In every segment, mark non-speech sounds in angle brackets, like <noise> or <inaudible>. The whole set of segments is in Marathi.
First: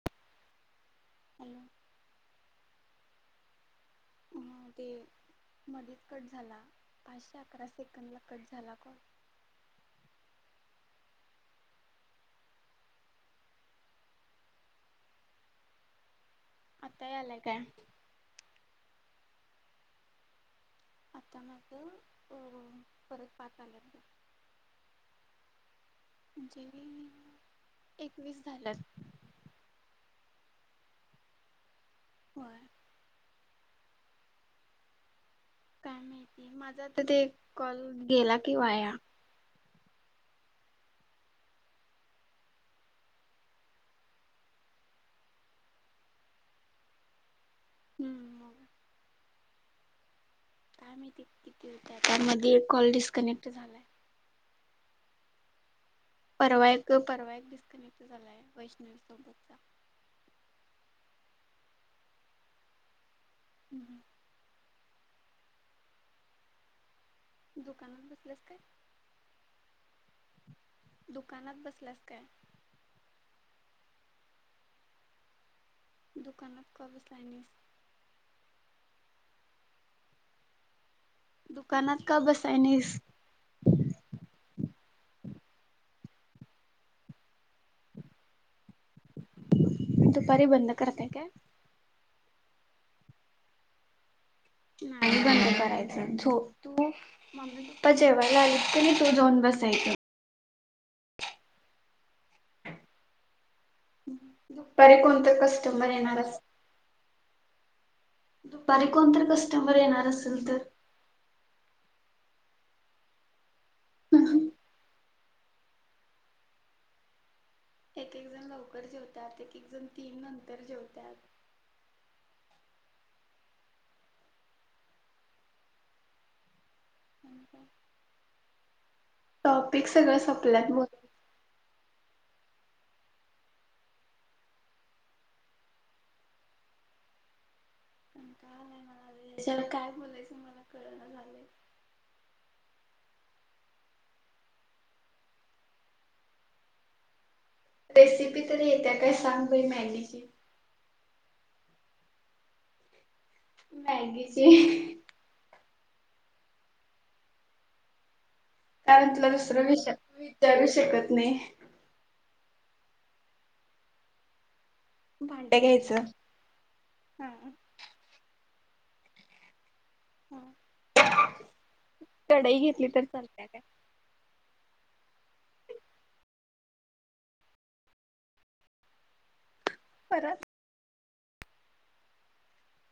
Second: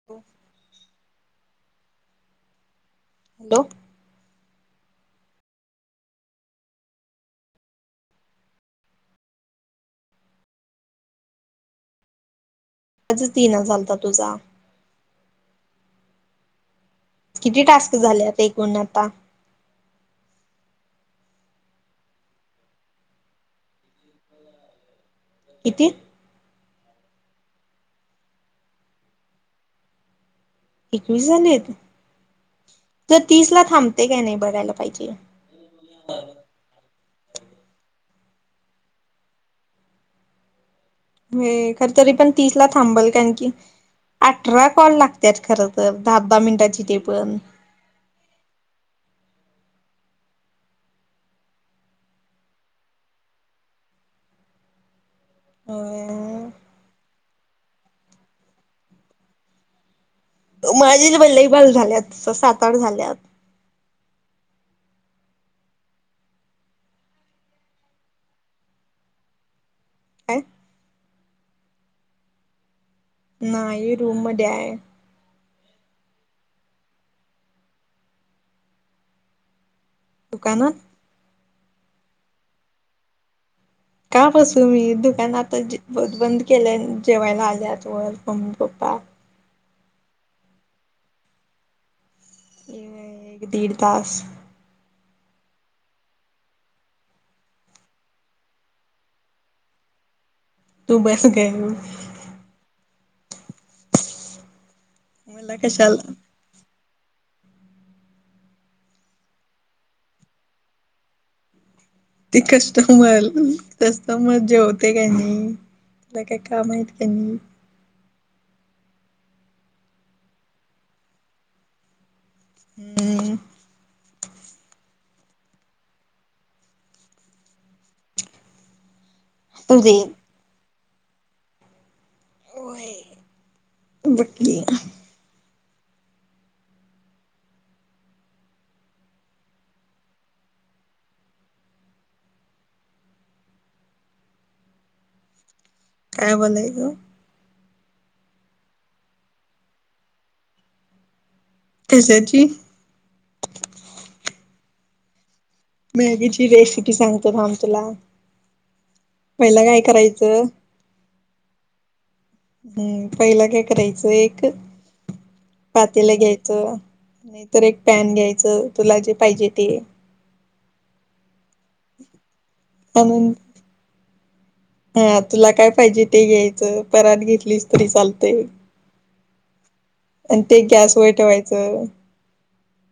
<inaudible> हॅलो हॅलो हम्म ते मध्येच कट झाला पाचशे अकरा सेकंदला कट झाला कॉल. चालता तुझा. आता यायलाय काय? झाल्यात एकूण आता. आता ना गं अ पररत पाका आल्यात. किती? म्हणजे एकवीस झाल्यात. एकवीस झालेत. होय. तर तीस ला थांबते का नाही बघयला पाहिजे. काय माहिती माझा आता ते कॉल गेला किं वाया. हे खरं तरी पण तीस ला थांबल कारण की अठरा कॉल लागतत खर तर दहा दहा मिनिटाची ते पण. हम्न. मी तिथ तिथे होत त्यामध्येध्ये कॉल डिस्कनेक्ट झालाय. हम्म परवा एक परवा एक डिस्कनेक्ट झालाय वैष्णवीसोबतचा. माझे इथं पण लय बल्लईबाल झाल्यात सात आठ झाल्यात. हम्म हम्म दुकानात बसल्यास काय <inaudible> दुकानात बसलास काय. नाही रूम मध्ये आहे. दुकानात का बसला नाही. दुकान दुकानात का बसाय नीस. का बसू मी दुकान आता ब बंद केलान जेवायला आल्यात. <unintelligible> Mummy papa. दुपारी बंद करते काय एक दीड तास. नाही बंद करायचं झोप तू मम्मी पप्पा जेवायला आलेत कि नाही तु जाऊन बसायचं. तू बस ग. बरे कोणतं मला कस्टमर कशाला येणार अस दुपारी कोण तर कस्टमर येणार असेल तर? ते कस्टमर कस्टमर जेवते का नाही. ला काय कामं आहेत कि नाही. एक एक जण लवकर जेवतात एक एक जण तीन नंतर जेवतात. हम्म आणि काय टॉपिक अरे सगळं सोपल्यात. होय बाकी कंटाळा आलाय मला यार काय बोलू. <unintelligible> काय बोलायलो रेसिपी तर येत्या काय सांग बई मॅगीची कशाची मॅगी चे मॅगीची रेसिपी सांगते थांब तुला टनथला दुसर पहिला काय विषय करायचं विचारू शकत नाही हम्म पहिला काय करायचं एक भांडं घ्यायचं. पातेला घ्यायचं हा तर एक पैन घ्यायचं तुला जे पाहिजे ते ह कढई घेत. पणून. हा तुला काय पाहिजे ते घ्यायचं परात घेतलीस तरी चालतय. आणि परात ते गॅसवर ठेवायचं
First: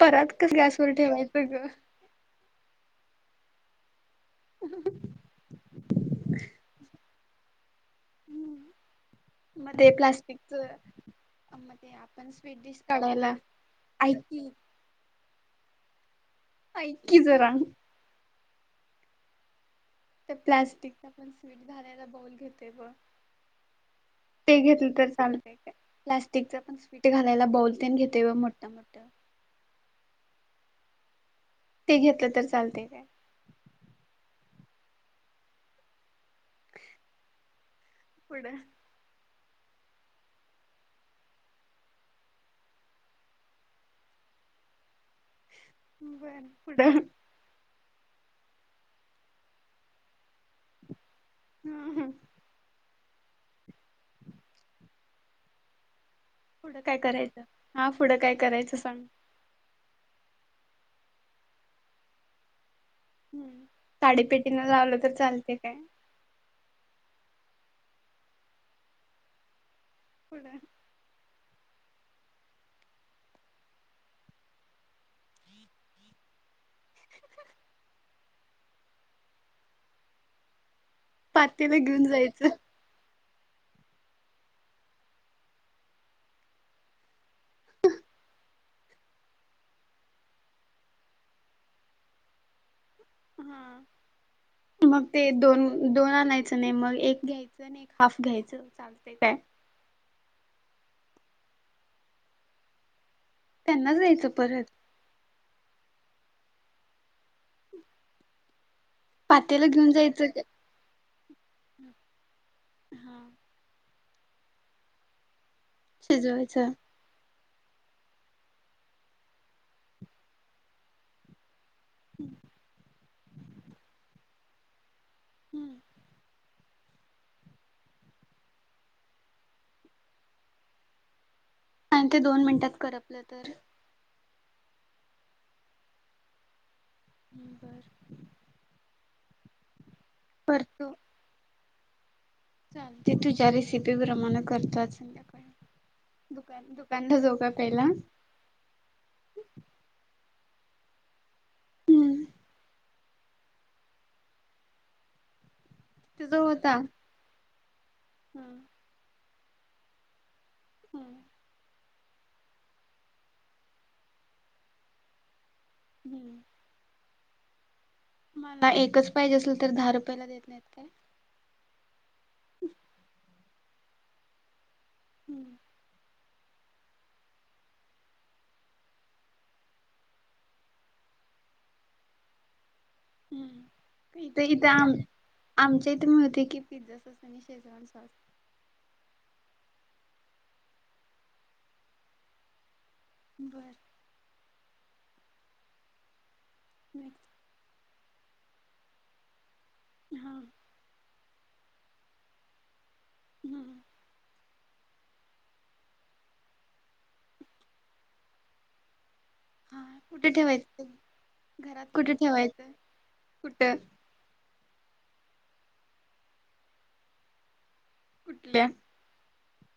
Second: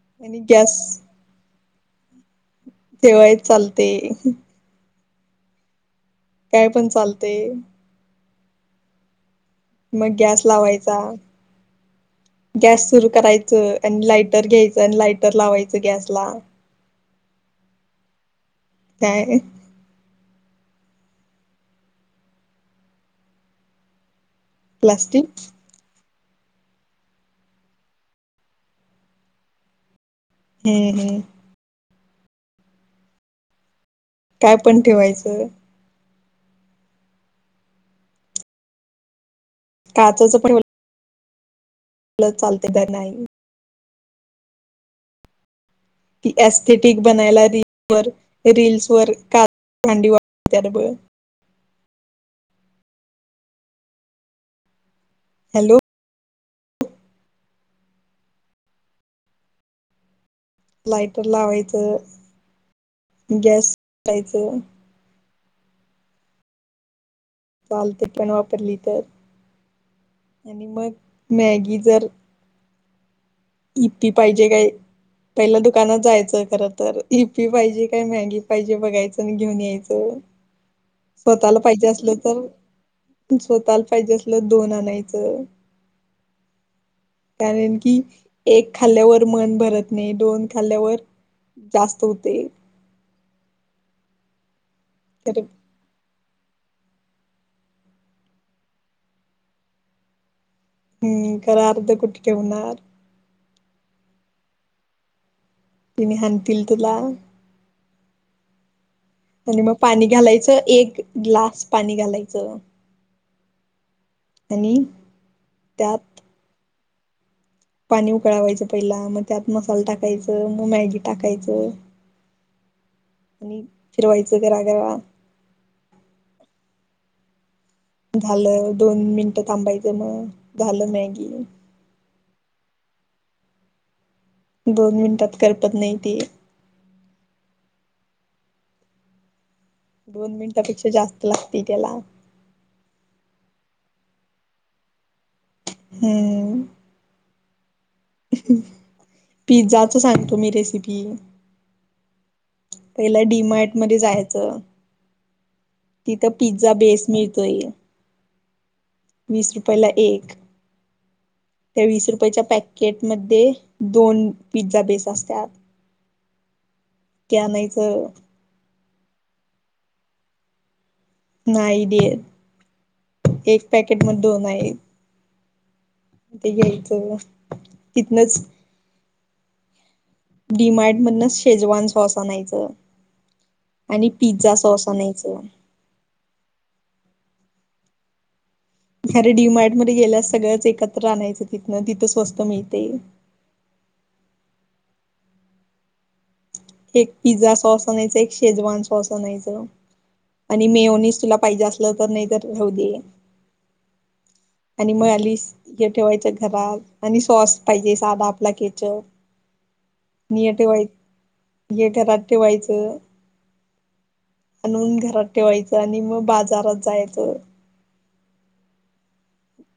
परात आणि कसं गॅस गॅसवर ठेवू यैते गं ग? तेव्हाय चालते. ह काय पण चालते. ते मग गॅस प्लास्टिकच लावायचा मग ते आपण स्वीट डिश गॅस सुरू काढायला करायचं आणि ऐक लाइटर की घ्यायचं तर लाईटर लावायचं गैसला ऐ ककी जरा काय? ते प्लास्टिकचा पण स्वीट घालायलाबौल घेते गं ते घेतलं तर प्लास्टिक चालतंय काय? प्लास्टिकचा पण स्वीट घालायला बाउल ते घेतेय मोठ्या मोठ्या. हम्म हम्म. ते घेतलं तर चालतंय काय? काय पण ठेवायचं. पुढं. काचेचं पण आपलं चालत काय नाही. ती बर पुढं एस्थेटिक बनायला रील व रिल्सवर का भांडी वापरत्यात बघ. हम्म हम्म. <inaudible> हॅलो पुढं काय करायचं? हा पुढं काय करायचं सांग? लाईटर लावायचं हम्म, गॅस काडी पेटीन वापरायचं लावलं तर चालते काय? चालते पण वापरली तर पुढं आणि मग मॅगी जर. यिप्पी पाहिजे काय? पहिला दुकानात जायचं खर तर, यूप्पी पाहिजे काय मॅगी पाहिजे बघायचं आणि घेऊन यायचं. पातेलं घेऊन जायचं. स्वतःला पाहिजे असेल तर दोन आणायचं. कारण की एक खाल्ल्यावर मन भरत नाही, दोन खाल्ल्यावर जास्त होते. हा मग ते तर दोन दोन आणायचं नाही, मग एक घ्यायचं आणि एक हाफ घ्यायचं चालते काय? हम्म खरं अर्ध कुठे ठेवणार? त्यांनाच यायचं परत. तिने हाणतील तिला. हो. आणि मग पाणी काय घालायचं एक. ग्लास पाणी घालायचं हा आणि त्या भिजवायच. पाणी उकळावायचं पहिला, मग त्यात मसाला टाकायचं मग मॅगी टाकायचं. ठीकये. आणि फिरवायचं गरागरा. हम्म. झालं दोन मिनटं थांबायचं मग झालं मॅगी. आणि ते दोन मिनिटात करपलं तर? दोन मिनिटात करपत नाही ते. बरं दोन मिनिटापेक्षा जास्त लागती, त्याला. चालतंय तुझ्या रेसिपी प्रमाणे करतो आज संध्याकाळी. दुका दुकानला जाऊ का पहिला? अहं, पिझ्झाचं सांग तुम्ही रेसिपी. हम्म पहिला डीमार्ट मध्ये जायचं, तिथं तुझा पिझ्झा होता बेस मिळतोय. हम्म वीस रुपयला एक. हा त्या वीस रुपयांच्या पॅकेटमध्ये, दोन पिझ्झा बेस असतात. हम्म. ते आणायचं. मला एकच पाहिजे असेल तर, दहा रुपयाला देत नाहीत काय. नाही देत. <unintelligible> एक पॅकेटमध्ये दोन आहेत. हम्म. ते घ्यायचं तिथनच डी मार्ट मधनं शेजवान सॉस आणायचं. आणि हंम इथ पिझ्झा इथ सॉस आम आणायचं. आम इथं मिळते की, पिझ्झा सॉस आणि शेजवान सॉस. अरे डी मार्ट मध्ये गेल्यास सगळंच एकत्र आणायचं तिथनं, तिथं स्वस्त मिळते. बरं. एक पिझ्झा सॉस आणायच, एक शेजवान सॉस आणायचं. हा. आणि मेयोनेझ तुला पाहिजे असलं तर, नाही तर राहूदे. हा हा. आणि म आलीस. हे ठेवायचं घरात आणि सॉस पाहिजे साधा आपला केचअप. हा कुठं ठेवायचं ते, घरात कुठं ठेवायचं, कुठं आणून घरात ठेवायचं, आणि मग बाजारात जायचं. कुठल्या.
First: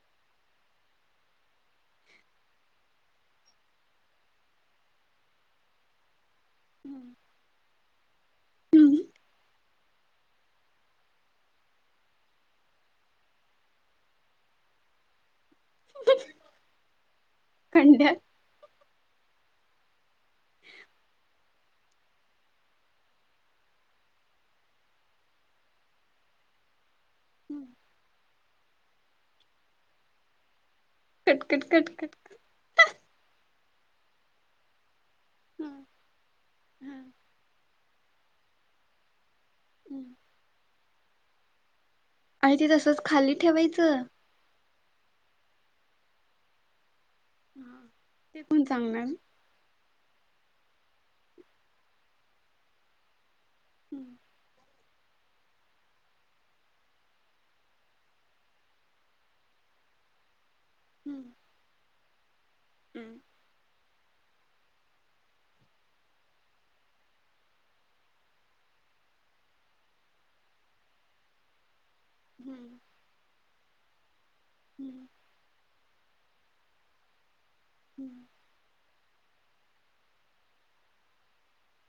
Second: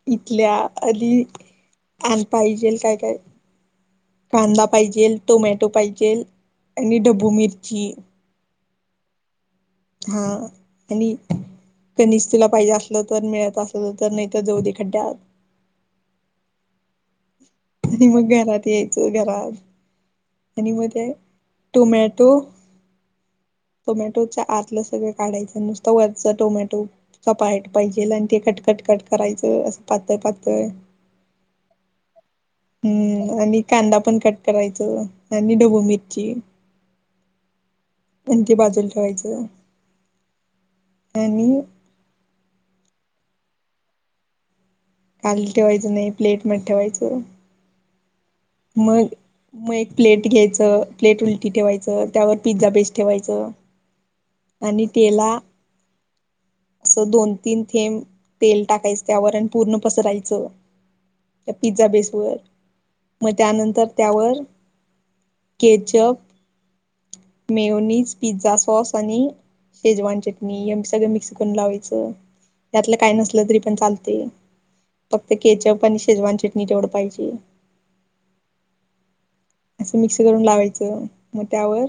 इथल्या आधी आण पाहिजेलं काय काय. कांदा पाहिजेलं, टोमॅटो पाहिजेलं आणि ढोबू मिरची. हा आणि कनिस तुला पाहिजे असलं तर, मिळत असलं तर, नाही तर जाऊ दे खड्ड्यात. <unintelligible> आणि खंड्यात मग घरात यायचं घरात. आणि म ते टोमॅटो टोमॅटोच्या आतलं सगळं काढायचं नुसतं वरचं टोमॅटो. चपाट पाहिजेलं आणि ते कट कट कट करायचं अस पातळ पातळ. Cut cut cut cut. हम्म आणि कांदा पण कट करायचं, आणि ढोबू मिरची. हा. कोणती बाजूला ठेवायचं. हम्म. आणि. काय ते तसचं खाली ठेवायचं. खाली ठेवायचं नाही, प्लेटमध्ये ठेवायचं. हा. मग म एक प्लेट घ्यायचं, प्लेट उलटी ठेवायचं, त्यावर पिझ्झा बेस ठेवायचं. हम्म. आणि तेला असं दोन तीन थेंब तेल टाकायचं त्यावर, आणि पूर्ण पसरायचं. हम्म. त्या, पिझ्झा बेसवर हम्म म त्यानंतर, त्यावर केचप मेयोनीज, पिझ्झा सॉस आणि शेजवान चटणी एव सगळ मिक्स लावायच, त्यातलं काय नसलं, तरी पण चालतेय फक्त केचप आणि शेजवान चटणी तेवढं पायजे <inaudible> असं, मिक्स करून लावायचं, म त्यावर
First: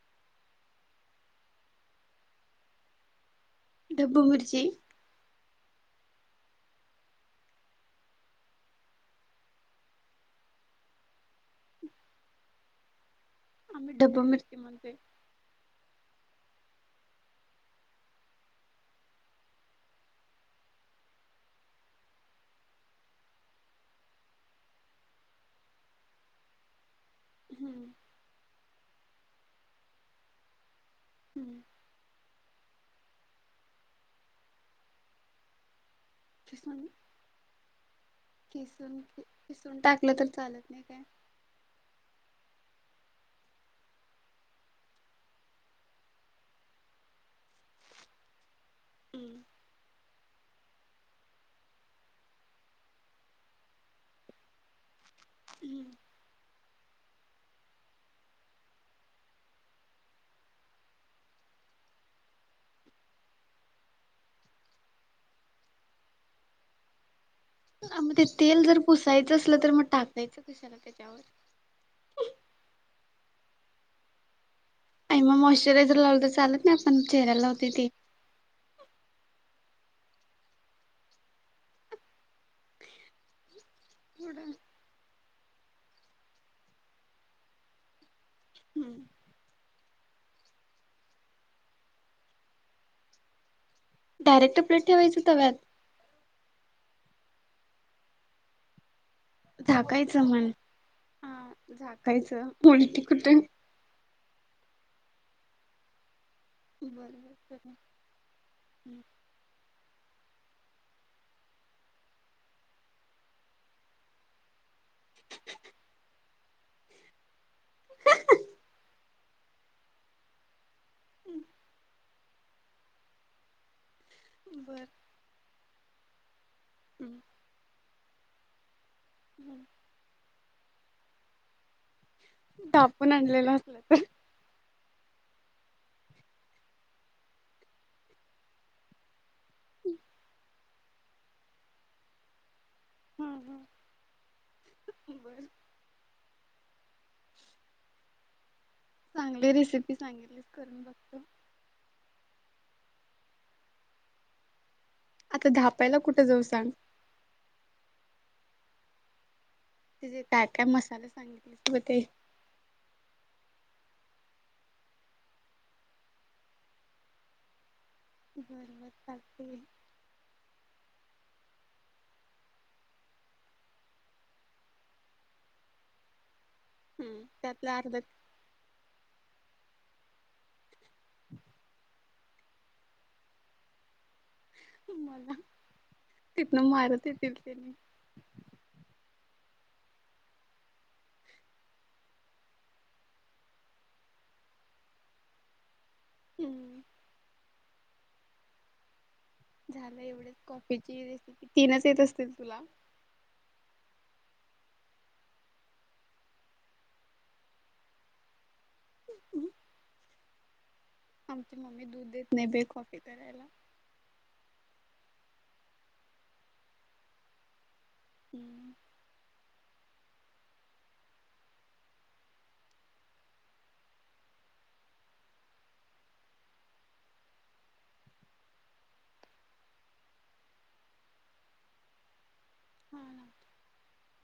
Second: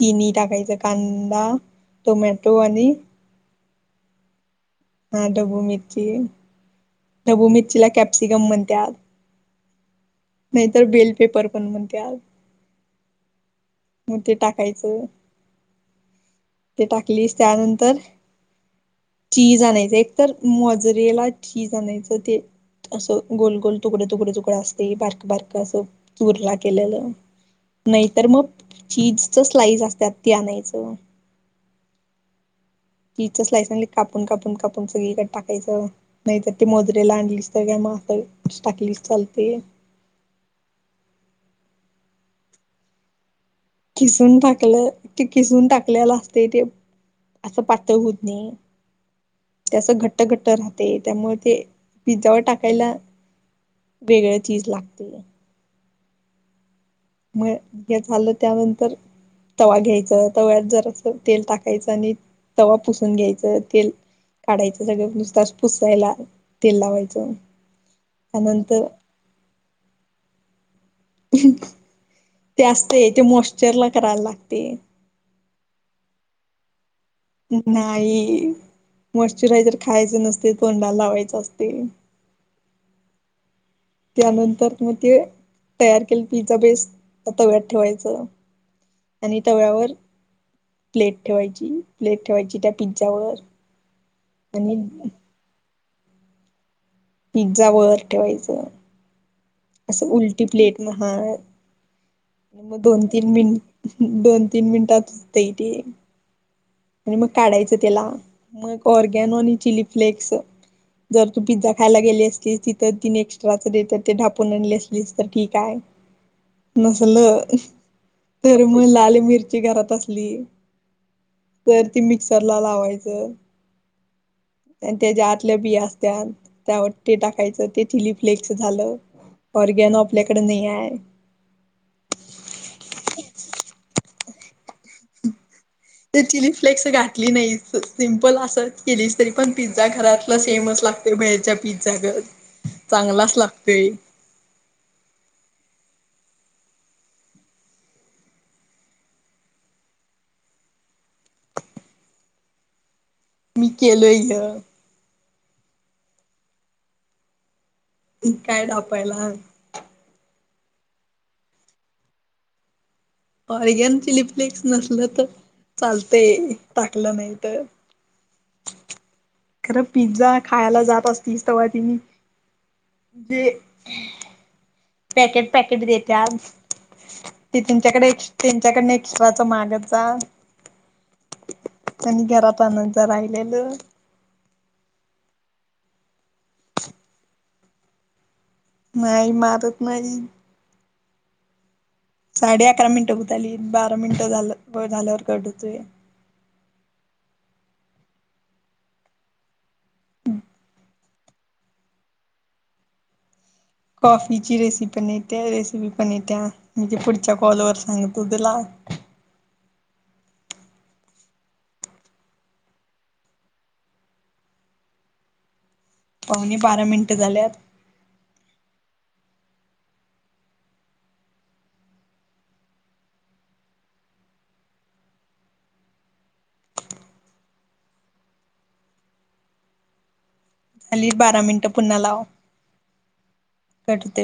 तिनी टाकायचं, कांदा, टोमॅटो आणि ढब्बू मिरची हा, ढब्बू मिरची, ढब्बू मिरचीला कॅप्सिकम म्हणत्यात नाहीतर, बेल पेपरपण म्हणत्यात आम्ही, डब्बा ते मिरची म्हणतेय टाकायचं ते टाकलीस, त्यानंतर चीज आणायच, एकतर मोजरेला ठीज आणायचं ते असं, गोल -गोल, तुकडं -तुकडं -तुकडं असते, बारकं -बारकं असं, चूरला केलेलं हम्म नाही तर, मग, चीजच स्लाईस असत्यात, ते आणायचं. हम्म चीजच स्लाईस आणली कापून -कापून- कापून सगळीकडं टाकायचं, नाही तर, ते मोजरेला आणलीस सगळे मावतल कीसून -किसून टाकलं तर चालल नाही काय? किसून टाकल, ते किसून टाकल्याल असतय ते असं, पातळ होत नाही हम्म ते असं, घट्ट -घट्ट राहतय, त्यामुळं ते पिझ्झावर टाकायला वेगळ चीज लागतया हम्म मग, हे झालं, त्यानंतर तवा घ्यायचं, तव्यात जरासं तेल टाकायचं आणि तवा पुसून घ्यायचं, तेल काढायचं सगळं, नुसतास पुसायला, तेल लावायचं. हा, म ते तेल जर त्यानंतर पुसायचं असलं, तर मग टाकायचं कशाला त्याच्यावर? ते असतंय, ते मॉशचरला कराय लागते आणि म मॉइस्चरायझर लावलं तर चालत नाही, आपण चेहऱ्याला लावते ते आई मॉश्चरायझर खायचं नसते, तोंडाला लावायच असते. <inaudible> त्यानंतर म ते, तयार केलं पिझ्झा बेस, तव्यात ठेवायचं. हम्म आणि, तव्यावर प्लेट ठेवायची, प्लेट ठेवायची त्या पिझ्झावर डायरेक्ट आणि प्लेट ठेवायची तव्यात? पिझ्झावर ठेवायचं असं, झाकायचं उलटी म्हण प्लेट, म हाय हा झाकायचं म, दोन उलटी -तीन कुठे मिनट, दोन -तीन मिनिटात फुगतय ते बर आणि मग काढायचं त्याला मग ऑरगॅनो आणि चिली फ्लेक्स जर तू पिझ्झा खायला गेली असती तिथं तीनं एक्स्ट्राचं देतात ते ढापून आणलेस लीस तर ठीक आहे नसलं तर म लाल मिरची घरात असली तर ती मिक्सरला लावायचं बर बर एन त्या ज्या आतल्या बिया असत्यात त्यावर ते टाकायचं ते चिली फ्लेक्स झालं. ओरिगॅनो आपल्याकडे नाही आहे. ढापून आणलेलं असलं तर ते चिली फ्लेक्स घातली नाही स सिम्पल असंच केलीस तरी पण पिझ्झा घरातलं सेमच लाग तर बाहेरचा पिझ्झा गं हा चांगलाच हा लागतेय. <unintelligible> चांगली रेसिपी सांगितलीस करून बघतो. मी केलेय ह्य. आता धापायला कुठं जाऊ सांग? काय ढापायला? ते जे काय काय मसाले सांगितलेस ब ते. ऑरिगन, चिली फ्लेक्स नसलं तर चालतय टाकलं नाही तर. बरं बरं टाकते. खरं पिझ्झा खायला जात असतीस तव्हा तिनी जे पॅकेट पॅकेट देत्यात हम्म ते त्यातला तुमच्याकडे अर्धात एक्स् त्यांच्याकडनं एक्स्ट्रा चा मागत जा त्यांनी घरात आणून त्या राहिलेलं. मला तिथनं मारत येतील तेनी. नाही मारत नाही. साडे अकरा मिनिटं होतं आलीत बारा मिनिट झालं होय झाल्यावर कट होतोय. हम्म. झालं एवढेच कॉफीची रेसिपी तीनच येत असतील तुला. कॉफीची रेसि पण येते रेसिपी पण येत्या मी जे पुढच्या कॉलवर सांगतो त्याला. आमची मम्मी दूध देत नाय बाई कॉफी करायला. पावणे बारा मिनटं झाल्यात. हम्म. हल्ली बारा मिनिटं पुन्हा लाव. हा. कटते